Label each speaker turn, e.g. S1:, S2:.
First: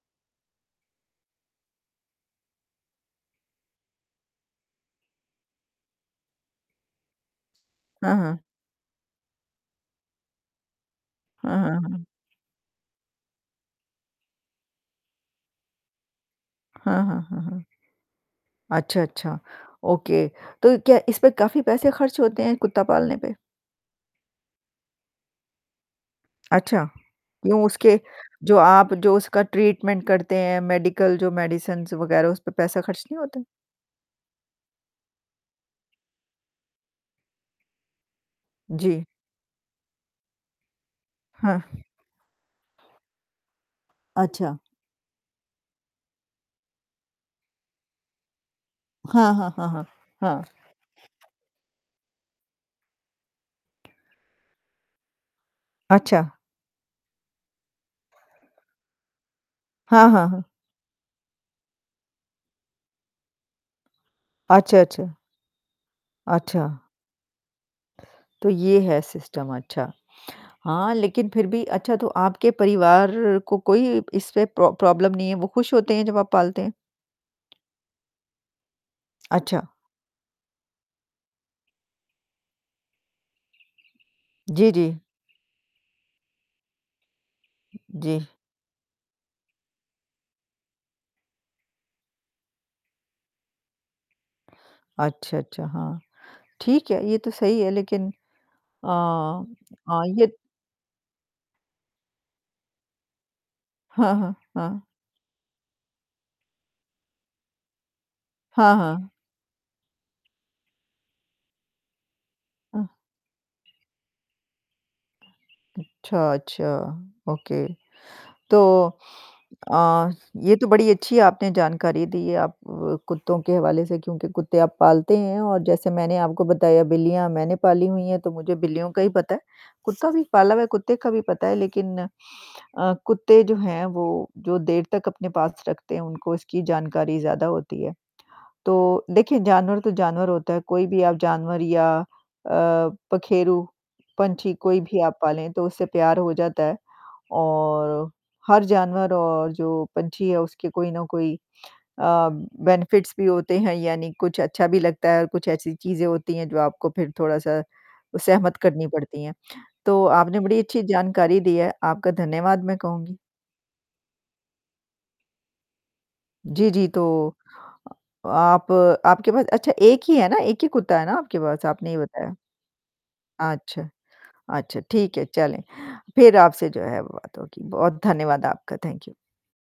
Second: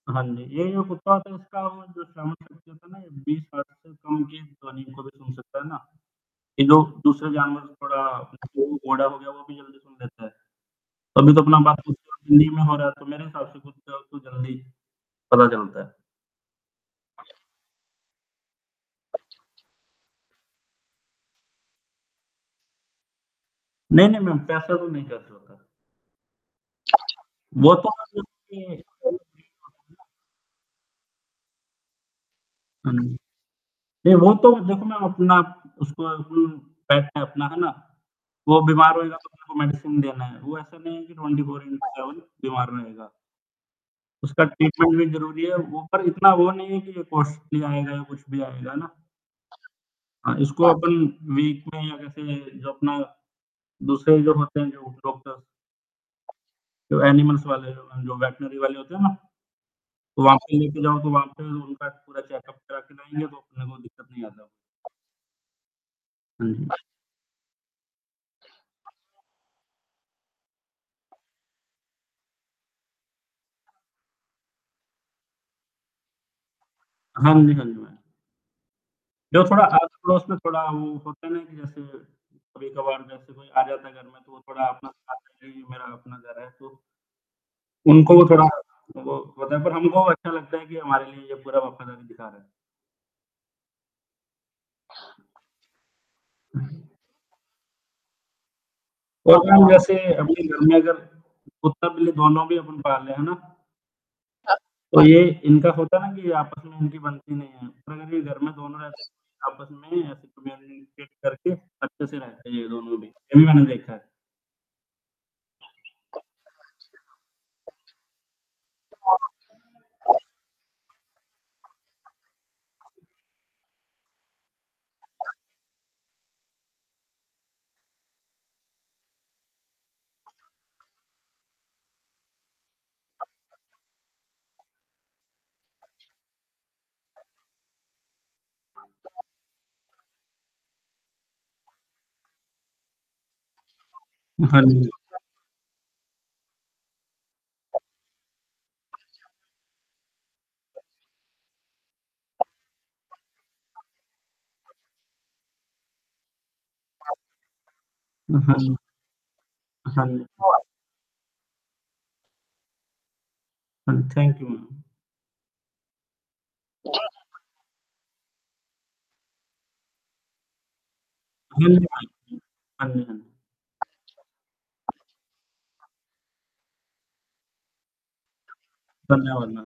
S1: हाँ जी। ये जो कुत्ता होतो है इसका वो जो श्रवण शक्ति 20 हर्ट्ज से कम की ध्वनी को भी सुन सकता है ना, ये जो दूसरे जानवर
S2: हाँ,
S1: थोड़ा
S2: हाँ।
S1: जो घोड़ा हो गया वो भी जल्दी सुन लेता है। अभी तो अपना
S2: हाँ, हाँ,
S1: बात तो
S2: हाँ।
S1: खुद हिन्दी में हो रहा है मेरे हिसाब से तो कुत्ता को जल्दी पता चलता है।
S2: हाँ, हाँ, हाँ, हाँ। अच्छा, अच्छा, ओके तो क्या इसमें काफ़ी पैसे खर्च होते हैं, कुत्ता पालने पे?
S1: नहीं, नहीं, मैम पैसा तो कुछ नहीं खर्च होता।
S2: अच्छा, क्यों
S1: वो तो
S2: उसके
S1: खुद
S2: जो
S1: के
S2: आप जो उसका
S1: [unintelligible]
S2: ट्रीटमेंट करते हैं, मेडिकल जो मेडिसिन्स वगैरह उस पे पैसा
S1: हाँ
S2: खर्च
S1: जी।
S2: नहीं होता है?
S1: नहीं वो तो देखो मैं अपना उसको उम, बैठता है अपना है ना? वो बीमार
S2: जी।
S1: होएगा तो उसको मेडिसिन देना है, वो ऐसा नहीं है कि ट्वेंटी फोर
S2: हाँ।
S1: इन टू सेवेन वो बीमार में होएगा। उसका
S2: अच्छा।
S1: ट्रीटमेंट भी ज़रूरी है, वो पर इतना वो नहीं है कि ये कॉस्टली आएगा या कुछ भी आएगा ना
S2: हाँ, हाँ, हाँ, हाँ।
S1: हाँ,
S2: हाँ।
S1: इसको अपन वीक में या कैसे जो अपना दूसरे जो होते हैं जो डॉक्टर,
S2: अच्छा।
S1: जो एनिमल्स वाले जो, जो वेटरनरी वाले होते हैं ना,
S2: हाँ,
S1: तो
S2: हाँ,
S1: वहाँ
S2: हाँ।
S1: पे लेके जाओ तो वहाँ पे उनका पूरा चेकअप करा के लाएँगे तो अपने को दिक्कत नहीं आता।
S2: अच्छा, अच्छा।
S1: हाँ
S2: अच्छा।
S1: जी।
S2: तो ये है सिस्टम अच्छा। हाँ, लेकिन फिर भी अच्छा तो आपके परिवार को कोई इसपे प्रो प्रॉब्लम नहीं है, वो खुश होते हैं जब आप पालते हैं?
S1: हाँ जी, हाँ जी, मैम। जो
S2: अच्छा।
S1: थोड़ा आस-पड़ोस में थोड़ा वो होता है ना कि जैसे, कभी-कभार जैसे कोई आ जाता है घर में तो वो थोड़ा
S2: जी, जी।
S1: अपना साथ ले लिया, ये मेरा अपना घर है तो। उनको
S2: जी।
S1: वो थोड़ा, वो पता है पर हमको अच्छा लगता है कि हमारे लिए ये पूरा वफ़ादारी दिखा रहा है।
S2: अच्छा, अच्छा। हाँ। ठीक है, ये तो सही है लेकिन अ
S1: और ना अब हम जैसे
S2: अ, ये
S1: अपने घर में अगर कुत्ता-बिल्ली दोनों भी अपन बाहर ले जाए ना? अ,
S2: हाँ, हाँ, हाँ।
S1: तो ये इनका होता है ना कि आपस में उनकी बनती नहीं है, पर अगर ये घर में
S2: हाँ,
S1: दोनों रहते
S2: हाँ।
S1: है आप में ऐसे [unintelligible] करके अच्छे से रहते है ये दोनों भी। ये भी मैंने देखा है।
S2: अच्छा, अच्छा, ओके तो अ, ये तो बड़ी अच्छी आपने जानकारी दी आप अ, कुत्तों के हवाले से क्योंकि कुत्ते आप पालते हैं और जैसे मैंने आपको बताया बिल्लियाँ मैंने पाली हुई है तो मुझे बिल्लियों का ही पता है। कुत्ता भी पाला हुआ है, कुत्ते का भी पता है लेकिन अ, कुत्ते जो हैं वो जो देर तक अपने पास रखते हैं उनको उसकी जानकारी ज़्यादा होती है। तो देखिए जानवर तो जानवर होता है कोई भी आप जानवर या अ, पखेरू, पंछी
S1: हाँ
S2: कोई
S1: जी
S2: भी आप पालें तो उससे प्यार हो जाता है। और हर जानवर और जो पंछी है, उसके कोई न कोई अ, बेनिफिट्स भी होते, हैं यानी कुछ अच्छा भी लगता है और कुछ ऐसी चीज़ें होती हैं जो आपको फिर थोड़ा-सा सहमत
S1: हाँ।
S2: करनी पड़ती है। तो
S1: हाँ।
S2: आपने बड़ी अच्छी जानकारी दी है, आपका धन्यवाद मैं कहूँगी।
S1: हाँ, थैंक यू मैम।
S2: जी, जी, तो अ, आप आपके पास अच्छा एक ही, है ना? एक ही कुत्ता है ना आपके पास
S1: हाँ जी,
S2: आपने बताया?
S1: मैम। हाँ जी, हाँ।
S2: अच्छा। अच्छा ठीक है चलें, फिर आपसे जो है बात होगी, बहुत धन्यवाद आपका थैंक यू।
S1: धन्यवाद मैम।